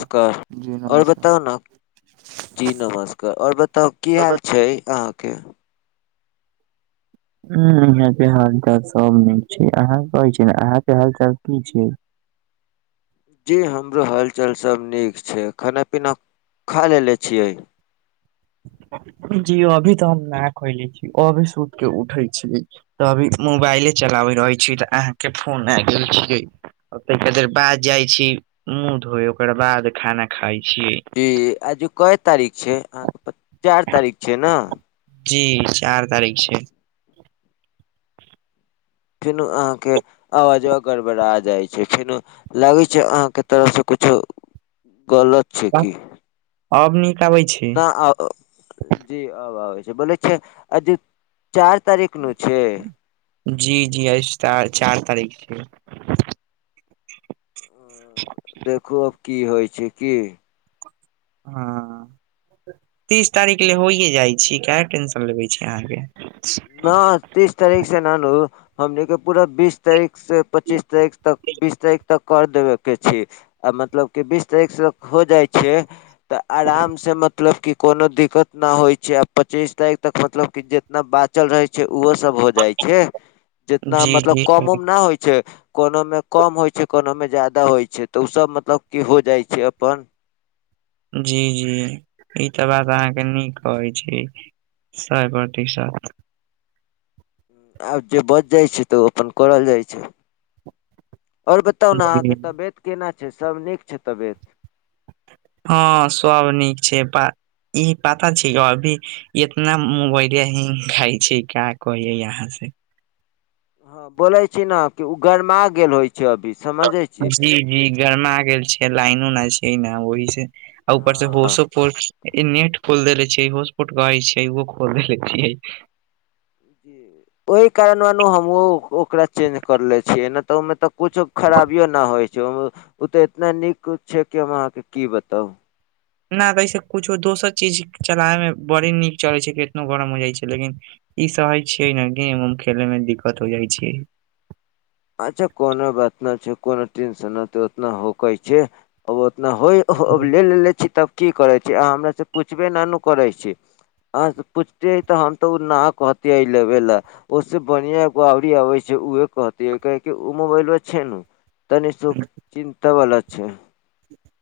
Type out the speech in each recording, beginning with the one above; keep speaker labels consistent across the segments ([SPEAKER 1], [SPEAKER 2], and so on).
[SPEAKER 1] नस्कार
[SPEAKER 2] जी
[SPEAKER 1] आओर
[SPEAKER 2] नमस्कार
[SPEAKER 1] बताउ न। जी नमस्कार आओर बताउ की हाल छैय, अहाँके
[SPEAKER 2] की हैते हाल चाल सब नीक छैय, अहाँ कहै छीय अहाके हाल चाल की छैय।
[SPEAKER 1] जी हमरो हालचाल सब नीक छैय, खाना पीना खा लेलेे छियै।
[SPEAKER 2] जी अभी तऽ हम ना खइले छीय, अभी सुत के उठै छी। तऽ अभी मोबाइले चलाबे रहे छीय, तऽ अहाँ के फोन आ गेल छियै। ओतेक देर बाद जाइ छीय, मुँह धोय ओकर बाद खाना खाइ छियै
[SPEAKER 1] जी आजुक के तारीख छैय अहाँके चाइर तारीख छैय न।
[SPEAKER 2] जी चार तारीख छैय।
[SPEAKER 1] फेनो अहाँके आवाजो गड़बड़ा जाइत छैय, फेनो लागै छैय अहाँके तरफ से कुछो गलत छैय की
[SPEAKER 2] आब नीक आबै छैय।
[SPEAKER 1] न आ जी आब छै, बोल छैय अजी चार तारीख नु छैय।
[SPEAKER 2] जी जी आ आइ चार तारीख छिय।
[SPEAKER 1] देखू अब की होइ छैय की।
[SPEAKER 2] हाँ। तीस तारीख ले होइए जाइ छी काहे टेंशन लेबे छीय अहाँके।
[SPEAKER 1] न तीस तारीख से ना नू। हमनि के पूरा बीस तारीख से पच्चीस तारीख तक बीस तारीख तक कर देबे के छैय। आ मतलब की बीस तारीख से हो जाइ छैय तऽ आराम से मतलब की कुनु दिक्कत न होइ छैय आ पचीस तारीख तक मतलब कि जितना बात चल रहे छैय ओहो सब हो जाइ छैय जितना
[SPEAKER 2] जी
[SPEAKER 1] मतलब
[SPEAKER 2] जी
[SPEAKER 1] कम उम न होइ छैय कुनुमे कम होइ छैय कुनु मे ज्यादा होइ छैय तऽ ओ सब मतलब की हो जाइ छैय अपन।
[SPEAKER 2] जी जी ई तऽ बात अहाँके नीक कहै छैय। [inaudible]
[SPEAKER 1] आब जे बच जाइ छैय तऽ ओ अपन करल जाइ छैय। और बताउ ने
[SPEAKER 2] जी
[SPEAKER 1] अहाँके तबियत कना छैय सभ नीक छैय तबियत।
[SPEAKER 2] हाँ सब नीक छैय प ई पता छैय ग अभी इतना मोबाइल हींग खाइ छैय क्य कही यहाँ से।
[SPEAKER 1] हाँ बोले छीय नहि कि ओ गरमा गेल होइ छैय अभी। समझै छी
[SPEAKER 2] जी जी गरमा गेल छैय लाइनो नै छैय एने ओहि से। उपर से
[SPEAKER 1] हँ
[SPEAKER 2] होसपोट नेट खोल देेले छियै होसपोट ग छैय ओहो खोल देेले छियै।
[SPEAKER 1] ओहि कारण म हमु ओकरा चेंज कर ले छियै नहि तऽ ओहिमे तऽ कुछो खराबियो न होइ छैय ओ तऽ एतना नीक छैय कि हम अहाँके की बताउ।
[SPEAKER 2] नै तैसे कुछो दोसर चीज चलाबे मे बड़ी नीक चलै छैय कि केतनो गरम हो जाइ छैय लेकिन ई सहे छिये ने गेम उम खेले में दिक्कत हो जाय छैय।
[SPEAKER 1] अच्छा कुनु बात नहि छैय कुनु टेंशन उतना होक छैय उतना होय ले ले छीय तब की करै छीय अहाँ हमर से पूछबे न न करै छीये। अहा पूछतियै तऽ हम तऽ ओ न कहतिये लेबे ले। ओसे बढ़िया एगो ओरी आबे छैय उहे कहत कह ओ मोबाइल व छैय ने तनी सुख चिन्ता वला छैय।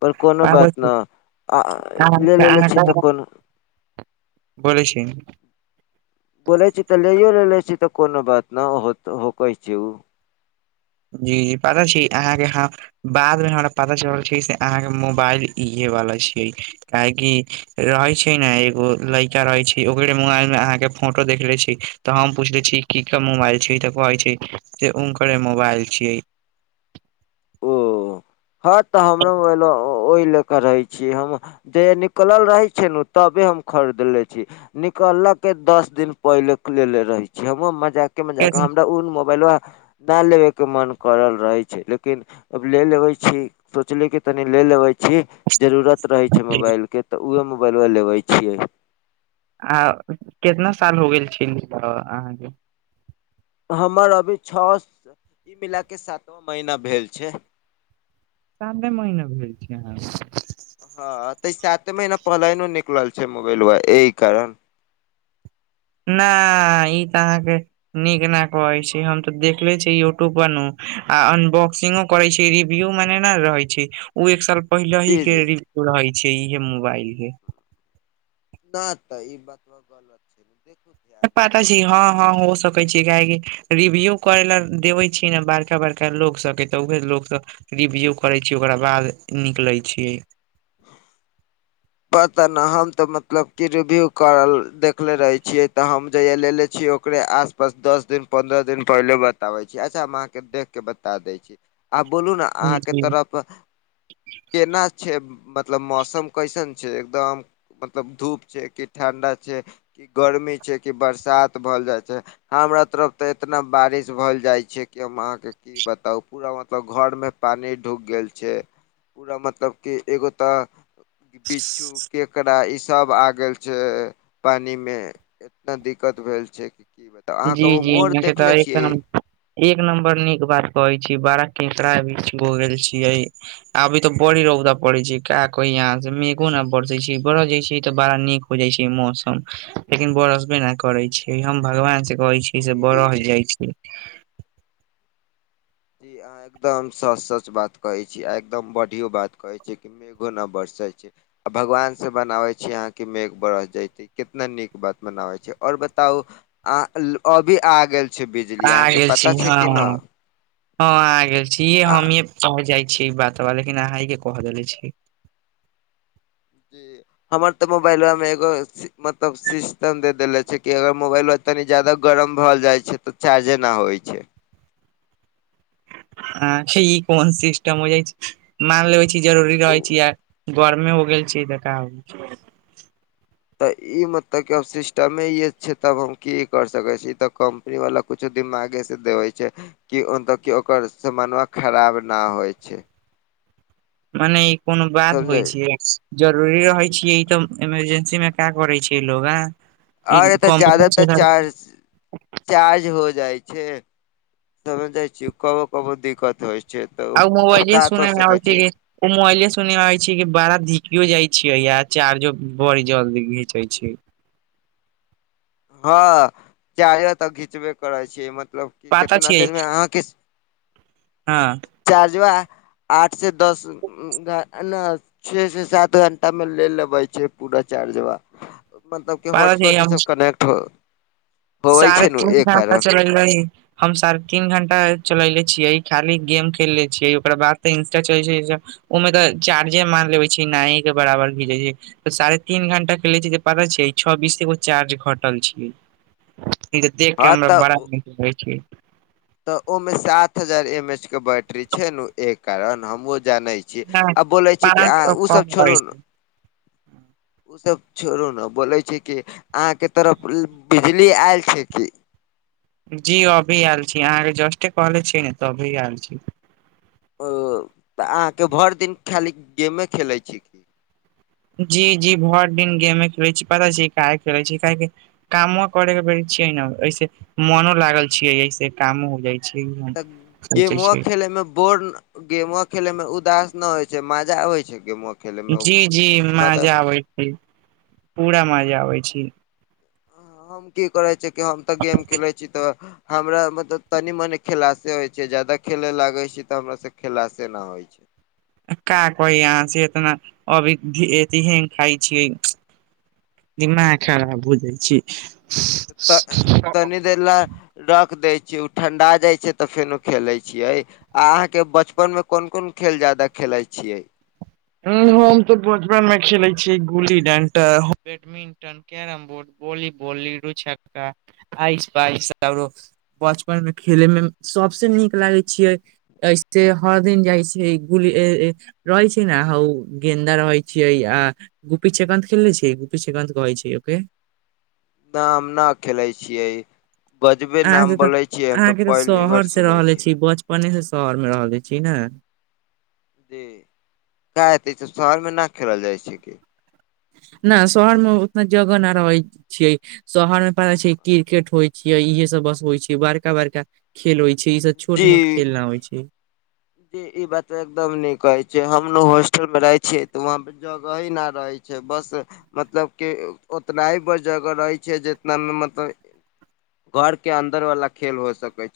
[SPEAKER 1] पर कुनु
[SPEAKER 2] पता
[SPEAKER 1] बात
[SPEAKER 2] छै
[SPEAKER 1] न अ आ ले लेे छी तऽ कोनो
[SPEAKER 2] बोले छी।
[SPEAKER 1] बोले छी तऽ लेयो ले ले छी तऽ कोनो बात न होक छैय उ-
[SPEAKER 2] जी जी पागल छी अहाँके हा बाद मे हमरा पता चलल छैय से अहाँके मोबाइल इहे वला छियै। काहेकि रहै छैय ने एगो लड़का रहै छैय ओकरे मोबाइल मे अहाँ के फोटो देखले छी। तऽ हम पूछले छीय की के मोबाइल छले ते कहे छैय से हुनकरे मोबाइल छिये।
[SPEAKER 1] हाँ तऽ हमरो मोबाईलवा ओहि ले क रहै छीयै हम जे निकलल रहे छैय नऽ तबे हम खरीदले छी। निकलऽ के दस दिन पहिले लेेले रहै छीयै हमू मजाक के मजाक हमरा उन मोबाइलबा ना लेबे के मन करल रहे छैय लेकिन अब ले लेबे छी सोचली की तनी ले लेबे छी जरूरत रहे छैय मोबाइल के। तऽ उहे मोबाइलवा लेबे छियै।
[SPEAKER 2] आ कितना साल हो गेल छिन अहाँके।
[SPEAKER 1] हमर अभी छओ स [inaudible] ई मिलााक सातवां महीना भेल छै।
[SPEAKER 2] साते महीने भेल छी अहाँ
[SPEAKER 1] हाँ त ई साते महीना पहिलेउ ने निकलल छै मोबाइलवा एइ कारण।
[SPEAKER 2] न ई त अहाँके नीक ना कहै छी। हम त देखले छी यूट्यूब पर नू आ अनबॉक्सिंगो कहै छी रिव्यू में नै न रहै छी। उ एक साल पहिलही
[SPEAKER 1] जी
[SPEAKER 2] के
[SPEAKER 1] जी
[SPEAKER 2] रील रहै छी इहे मोबाइल के।
[SPEAKER 1] [unintelligible] देखू ध्यान
[SPEAKER 2] पाठा
[SPEAKER 1] से
[SPEAKER 2] छी
[SPEAKER 1] एक साल
[SPEAKER 2] हाँ- हांँ
[SPEAKER 1] पहिले के
[SPEAKER 2] हो
[SPEAKER 1] न
[SPEAKER 2] सकै
[SPEAKER 1] रहे
[SPEAKER 2] छी काहेकि रिव्यू करै ला देबै छी न बड़का- बड़का लोक सबके त उहे लोक सब रिव्यू करै छियै ओकरा बाद निकलै छियै।
[SPEAKER 1] पता न हम त मतलब की रिव्यू करल देखले रहै छियै, त हम जहिया लेलेे छियौ ओकरे आस पास दस दिन, पंन्द्रह दिन पहिले बताबै छियै। अच्छा, हम अहाँके देख के बता दै छी। आब बोलू न
[SPEAKER 2] जी
[SPEAKER 1] अहाँके
[SPEAKER 2] जी
[SPEAKER 1] तरफ केना छै मतलब मौसम कैसन छै एकदम मतलब धूप छै कि ठण्डा छै कि गर्मी छै कि बरसात भल जाइ छै। हमरा तरफ त एतना बारिश भल जाइ छै कि हम अहाँके की की बताउ पूरा मतलब घर में पानी ढ़ूक गेल छै। पूरा मतलब कि एगो त बिच्छू, केकड़ा, ई सब आ गेल छै पानीमे। इतना दिक्कत भेल छै कि की ब
[SPEAKER 2] जी-जी [unintelligible] एक नम्बर नीक बात कहै छी। बारा केकड़ा भी भ गेल छियै। अभी तो बड़ी रौदा पड़ै छै। का कही अहाँसे मेघो न बरसै छै, बरस जाइ छै त बाड़ा नीक बुझै छियै मौसम लेकिन बरसबे न करै छै हम भगवान से कहै छी से
[SPEAKER 1] जी
[SPEAKER 2] बरस जाइ छी।
[SPEAKER 1] जी अहाँ एकदम सच- सच बात कहै छी आ एकदम बढ़ियों बात कहै छी कि मेघो न बरसै छै, भगवान से बनाबै छी अहाँं के मेघ बरस जैतै। कितना नीक बात बनाबै छै और बताउ आ ल अभी आ गेल छै बिजली अहाँके पता छै कि न?
[SPEAKER 2] हाँ आ गेल छी
[SPEAKER 1] आ
[SPEAKER 2] हमीं कह जाइ छी बात बा लेकिन अहांँ इहे कह देले छी।
[SPEAKER 1] [inaudible] हमर त मोबाइलबामे एगो मतलब सिस्टम दे देेले छै कि अगर मोबाइलबा तनी जादा गरम भ जाइ छै त चार्जे न आबै छै।
[SPEAKER 2] आ छी ई कोन सिस्टम हो जाइ छै, मान लेबै छी जरूरी रहै
[SPEAKER 1] उ
[SPEAKER 2] छी आ परमे हो गेल छि बेकार
[SPEAKER 1] त ई मतलब कि अब सिस्टमे इहे छै तब हम की कर सकै छी ई त कम री बला कुछो दिमागे से देबै छै। कि ओनकर की ओकर समन्मा खराब न होइ छै।
[SPEAKER 2] मने ई कोनो बात
[SPEAKER 1] समझे
[SPEAKER 2] होइ छियै। जरुरी रहै छियै ई त इमरजेंसी मे पैक भरै छियै लोग आंए।
[SPEAKER 1] और एत जादातर चार्ज चार्ज हो जाइ छै, समझ जाइ छियै कबो -कबो दिक्कत होइ छै त
[SPEAKER 2] आ
[SPEAKER 1] उ, उ
[SPEAKER 2] मोबाइले
[SPEAKER 1] का
[SPEAKER 2] सुने
[SPEAKER 1] कर
[SPEAKER 2] मे
[SPEAKER 1] सकै
[SPEAKER 2] आबै
[SPEAKER 1] छै?
[SPEAKER 2] कि ओ मोबाइले सुनमे आबै छै कि बड़ा धिपियो जाइ छियै आ चार्जो बड़ी जल्दी घींचै छियै।
[SPEAKER 1] हँ चाय तऽ घीचबे करै छियै मतलब कि
[SPEAKER 2] पता
[SPEAKER 1] कितना
[SPEAKER 2] छियै।
[SPEAKER 1] देरमे अहाँके
[SPEAKER 2] हँ।
[SPEAKER 1] [unintelligible] [unintelligible] मतलब कि
[SPEAKER 2] पता छै
[SPEAKER 1] हॉटस्पॉट ई
[SPEAKER 2] हम
[SPEAKER 1] सब कनेक्ट होवे
[SPEAKER 2] साढ़े
[SPEAKER 1] छै ने
[SPEAKER 2] तीन
[SPEAKER 1] एहि कारण।
[SPEAKER 2] [unintelligible] हम साढ़े तीन घण्टा चलेले छियै खाली गेम खेलले छियै ओकरा बाद तऽ इंस्टा चलैत छैय ओहिमे तऽ चार्जे मार लेबे छैय नाए के बराबर [unintelligible] छैय। तऽ साढ़े तीन घंटा खेलै छी जे पता छैय छ बीस के एगो चार्ज घटल छैय। ई जे देख के
[SPEAKER 1] हँ
[SPEAKER 2] हमरा
[SPEAKER 1] तऽ
[SPEAKER 2] बड़ा नीक लगे छैय।
[SPEAKER 1] तऽ ओ मे सात हजार एम- एच के बैटरी छैय ने एहे कारण हमहु जाने छी। छ
[SPEAKER 2] नहि
[SPEAKER 1] आ बोलै छैय कि
[SPEAKER 2] पाँच
[SPEAKER 1] अ
[SPEAKER 2] सौ
[SPEAKER 1] ओसभ
[SPEAKER 2] कम
[SPEAKER 1] छोड़ू
[SPEAKER 2] रहै
[SPEAKER 1] न।
[SPEAKER 2] छै
[SPEAKER 1] ओ सब छोड़ू ने बोले छैय कि अहाँ के तरफ बिजली आयल छैय कि।
[SPEAKER 2] जी हाँ अभी आयल छैय अहाँके जस्टे कहले छीयै ने त अभी आयल छैय।
[SPEAKER 1] ओ तऽ अहाँके भरि दिन खाली गेमे खेलैत छी। की
[SPEAKER 2] जी-जी भर दिन गेमे खेले छी पता छैय काहे खेलय छी क [unintelligible]
[SPEAKER 1] तऽ
[SPEAKER 2] सोचै
[SPEAKER 1] गेमो
[SPEAKER 2] छियै
[SPEAKER 1] खेलैमे बोर् गेमो खेले में उदास न होइ छैय, मजा आबय छै गेमो खेलैमे
[SPEAKER 2] जी-जी
[SPEAKER 1] ओतना हमरा तऽ
[SPEAKER 2] मजा आबैत छैय पूरा मजा आबैत छैय।
[SPEAKER 1] हम की करै छी कि हम तऽ गेम खेलै छी तऽ हमरा मतलब तनी मनी खिलासे होय छैय जादा खेले लागे छी तऽ हमरा से खिलासे न होइ छैय।
[SPEAKER 2] का कहि अहाँ से एतना अभीह एतही खाय छियै। दिमाग खराब हो जाइ छैय।
[SPEAKER 1] त तनी देेर ल रख दय छियै उ ठंडा जाय छैय तऽ फेन खेले छियै। आ अहाँ के बचपन में कोन-कोन खेल ज्यादा खेलाय छियै।
[SPEAKER 2] ह हम तऽ बचपन में खेले छियै गुली डंटा, badminton carrom board, volleyball ludo छ्का, आइस पाइस। बचपनमे खेलेमे सबसे नीक लागे छै [unintelligible] ने हौ गेन्दा रहै छैय अ आ गुपी चेकान्त खेलने छियै, गुपी चेकान्त कहै छै ओके।
[SPEAKER 1] न हम न खेलै छियै। गजबे नाम
[SPEAKER 2] अहाँके तऽ
[SPEAKER 1] बोलै छियै हम तऽ पहली बार सुनै छीयै।
[SPEAKER 2] अपने से शहरमे रहल छी ने।
[SPEAKER 1] जी क हेतै त शहरमे न खेलल जाइ छैय की।
[SPEAKER 2] न शहरमे उतना जगह न रहै छैय। शहरमे पता छैय क्रिकेट होइ छियै इहे सब बस होइ छैय बड़का-बड़का। खेल होइ छैय ई सब छोट मोट
[SPEAKER 1] जी
[SPEAKER 2] खेल न होइ छैय।
[SPEAKER 1] ई बात एकदम नीक कहे छैय हम हॉस्टल में रहे छीयै त वहां पे जगह ही न रहै छैय बस मतलब की उतना ही बड़ जगह रहै छैय जितनामे मतलब घरके अंदर वाला खेल भ सकय।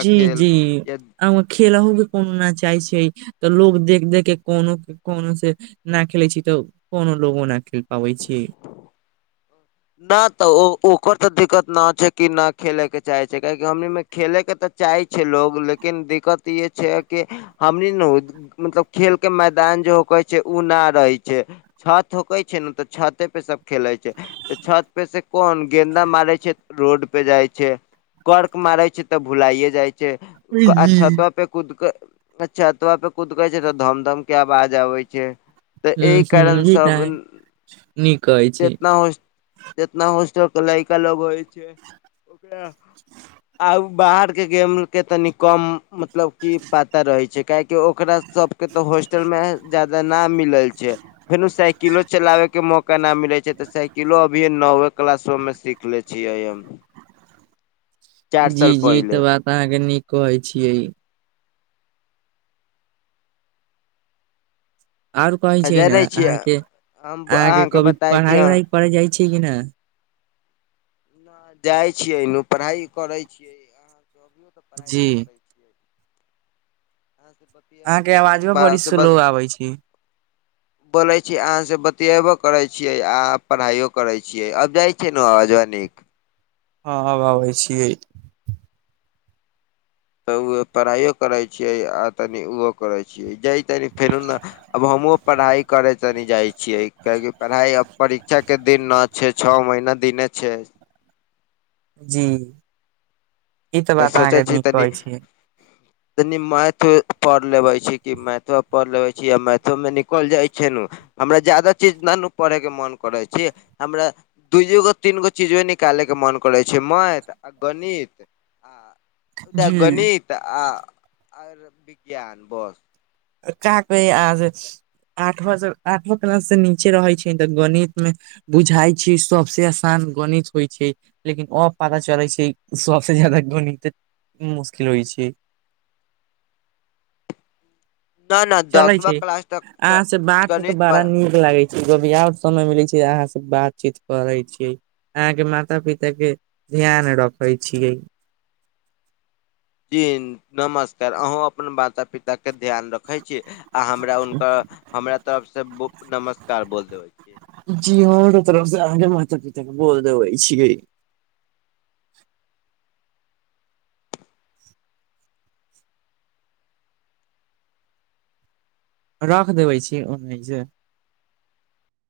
[SPEAKER 2] जी- जी! खेल हो के कोनो न चाह छियै, तऽ लोक देख- देख के कोनो- कोनो से नहि खेलै छी तऽ, कोनो लोगो नहि खेल पाबै छियै।
[SPEAKER 1] ना तऽ, ओ ओकर तऽ दिक्कत ना छै, कि नहि खेले के चाहे छै, काहे कि हमनी मे खेलेके तऽ चाहे छै लोग, लेकिन दिक्कत ई छै कि, हमनी नु मतलब खेल के मैदान जे होकरै छै, उ न रहै छै। छत होकै छै ने, तऽ छते पे सब खेलैत छै। तऽ छत पे से कोन, गेन्दा मारै छै रोड पे जाइ छै। कर्क मारै छै तऽ भुलाइे जाइ छै,
[SPEAKER 2] जी
[SPEAKER 1] छतो पे कूद कऽ अच्छतबा तोह पे कुद कहै छै तऽ धम -धम के आबाज आबै छै। तऽ
[SPEAKER 2] ह
[SPEAKER 1] एहि कारण
[SPEAKER 2] ह
[SPEAKER 1] सब
[SPEAKER 2] त नीक कहै छी
[SPEAKER 1] जेतना हो जेतना होस्टल क लइका लोग होइ छै, ओकरा बाहर के गेम के, तनी कम मतलब की पता रहे छै। काहेकि ओकरा सबके तऽ, हॉस्टल में ज्यादा ना मिलै छै। फेनो साइकिलो चलावे के मौक केना मिलै छै तऽ, साइकिलो अभी नओे क्लासो में सीख ले छियै हम। चार साल
[SPEAKER 2] जी- जी! ई
[SPEAKER 1] पहिले
[SPEAKER 2] तऽ बात अहाँके नीक कहै छियै। और कहै
[SPEAKER 1] आ
[SPEAKER 2] छियै ने,
[SPEAKER 1] जानै छियै
[SPEAKER 2] अहाँके
[SPEAKER 1] हम
[SPEAKER 2] -अहाँके
[SPEAKER 1] अहाँके
[SPEAKER 2] कभी
[SPEAKER 1] बताय छी
[SPEAKER 2] पढ़ाई -उढ़ाई करे जाइ छै कि ने।
[SPEAKER 1] जाइ छीयै, पढ़ाइ करै छियै। अहाँके अभियो तऽ
[SPEAKER 2] जी।
[SPEAKER 1] पढ़ाइए हह से बतआो बर से ब [unintelligible]
[SPEAKER 2] होै छी।
[SPEAKER 1] बोलैत छी, अहाँसँ बतेबो करैत छियै, अहाँ पढ़ाइयो करैत छियै, आब जाइत छियै ने आवाजवनीक
[SPEAKER 2] हँ, आब आबै छियै।
[SPEAKER 1] तऽ ओ पढ़ाइयो करै छियै, आ तनि ओहो करै छियै जाय फेरू ने अब हमहुँ पढ़ाई करे तनि जाय छीये, किआ कि पढ़ाई परीक्षा के दिन न छै। छ महीना दिने छै।
[SPEAKER 2] जी! ई तऽ बात अहाँके
[SPEAKER 1] सोचै छी
[SPEAKER 2] नीक कहै छी।
[SPEAKER 1] तनि मैथ पढ़ लेबे छी कि, मैथो पढ़ लेबे छी, आ मैथो में निकल जाइ छै न हमरा ज्यादा चीज नहि पढ़ैके मन करै छी, हमरा दुयो गो, तीन गो, चीजे निकालै के मन करैत छै, मैथ आ गणित त
[SPEAKER 2] जी
[SPEAKER 1] गणित आ आ विज्ञान बस।
[SPEAKER 2] काक आ से आठव आठव क्लस से नीचे रहै छै, तऽ गणित मे बुझाइ छै, सबसे आसान गणित होइ छै। लेकिन अब पता चलैत छै, सबसँ ज्यादा गणित तऽ मुश्किल होइ छै।
[SPEAKER 1] न न
[SPEAKER 2] चले
[SPEAKER 1] दसवा
[SPEAKER 2] छै,
[SPEAKER 1] क्लास तक पूरा
[SPEAKER 2] अहाँ से बात के
[SPEAKER 1] गणित
[SPEAKER 2] बड़ा
[SPEAKER 1] बा
[SPEAKER 2] नीक लागै छै, भ आओ समय मिलै छै, अहाँ से बातचीत करै छीयै। अहा के माता- पिता के ध्यान रखे छीयै।
[SPEAKER 1] जी नमस्कार! अहूँ अपन माता- पिता के ध्यान रखे छी। आ हमरा हुनका हमरा तरफ से नमस्कार! बोल देबे।
[SPEAKER 2] जी हमरो तरफ से, अहाँके माता- पिता के बोल देबे छियै। रख देबे छी ओनाहि जे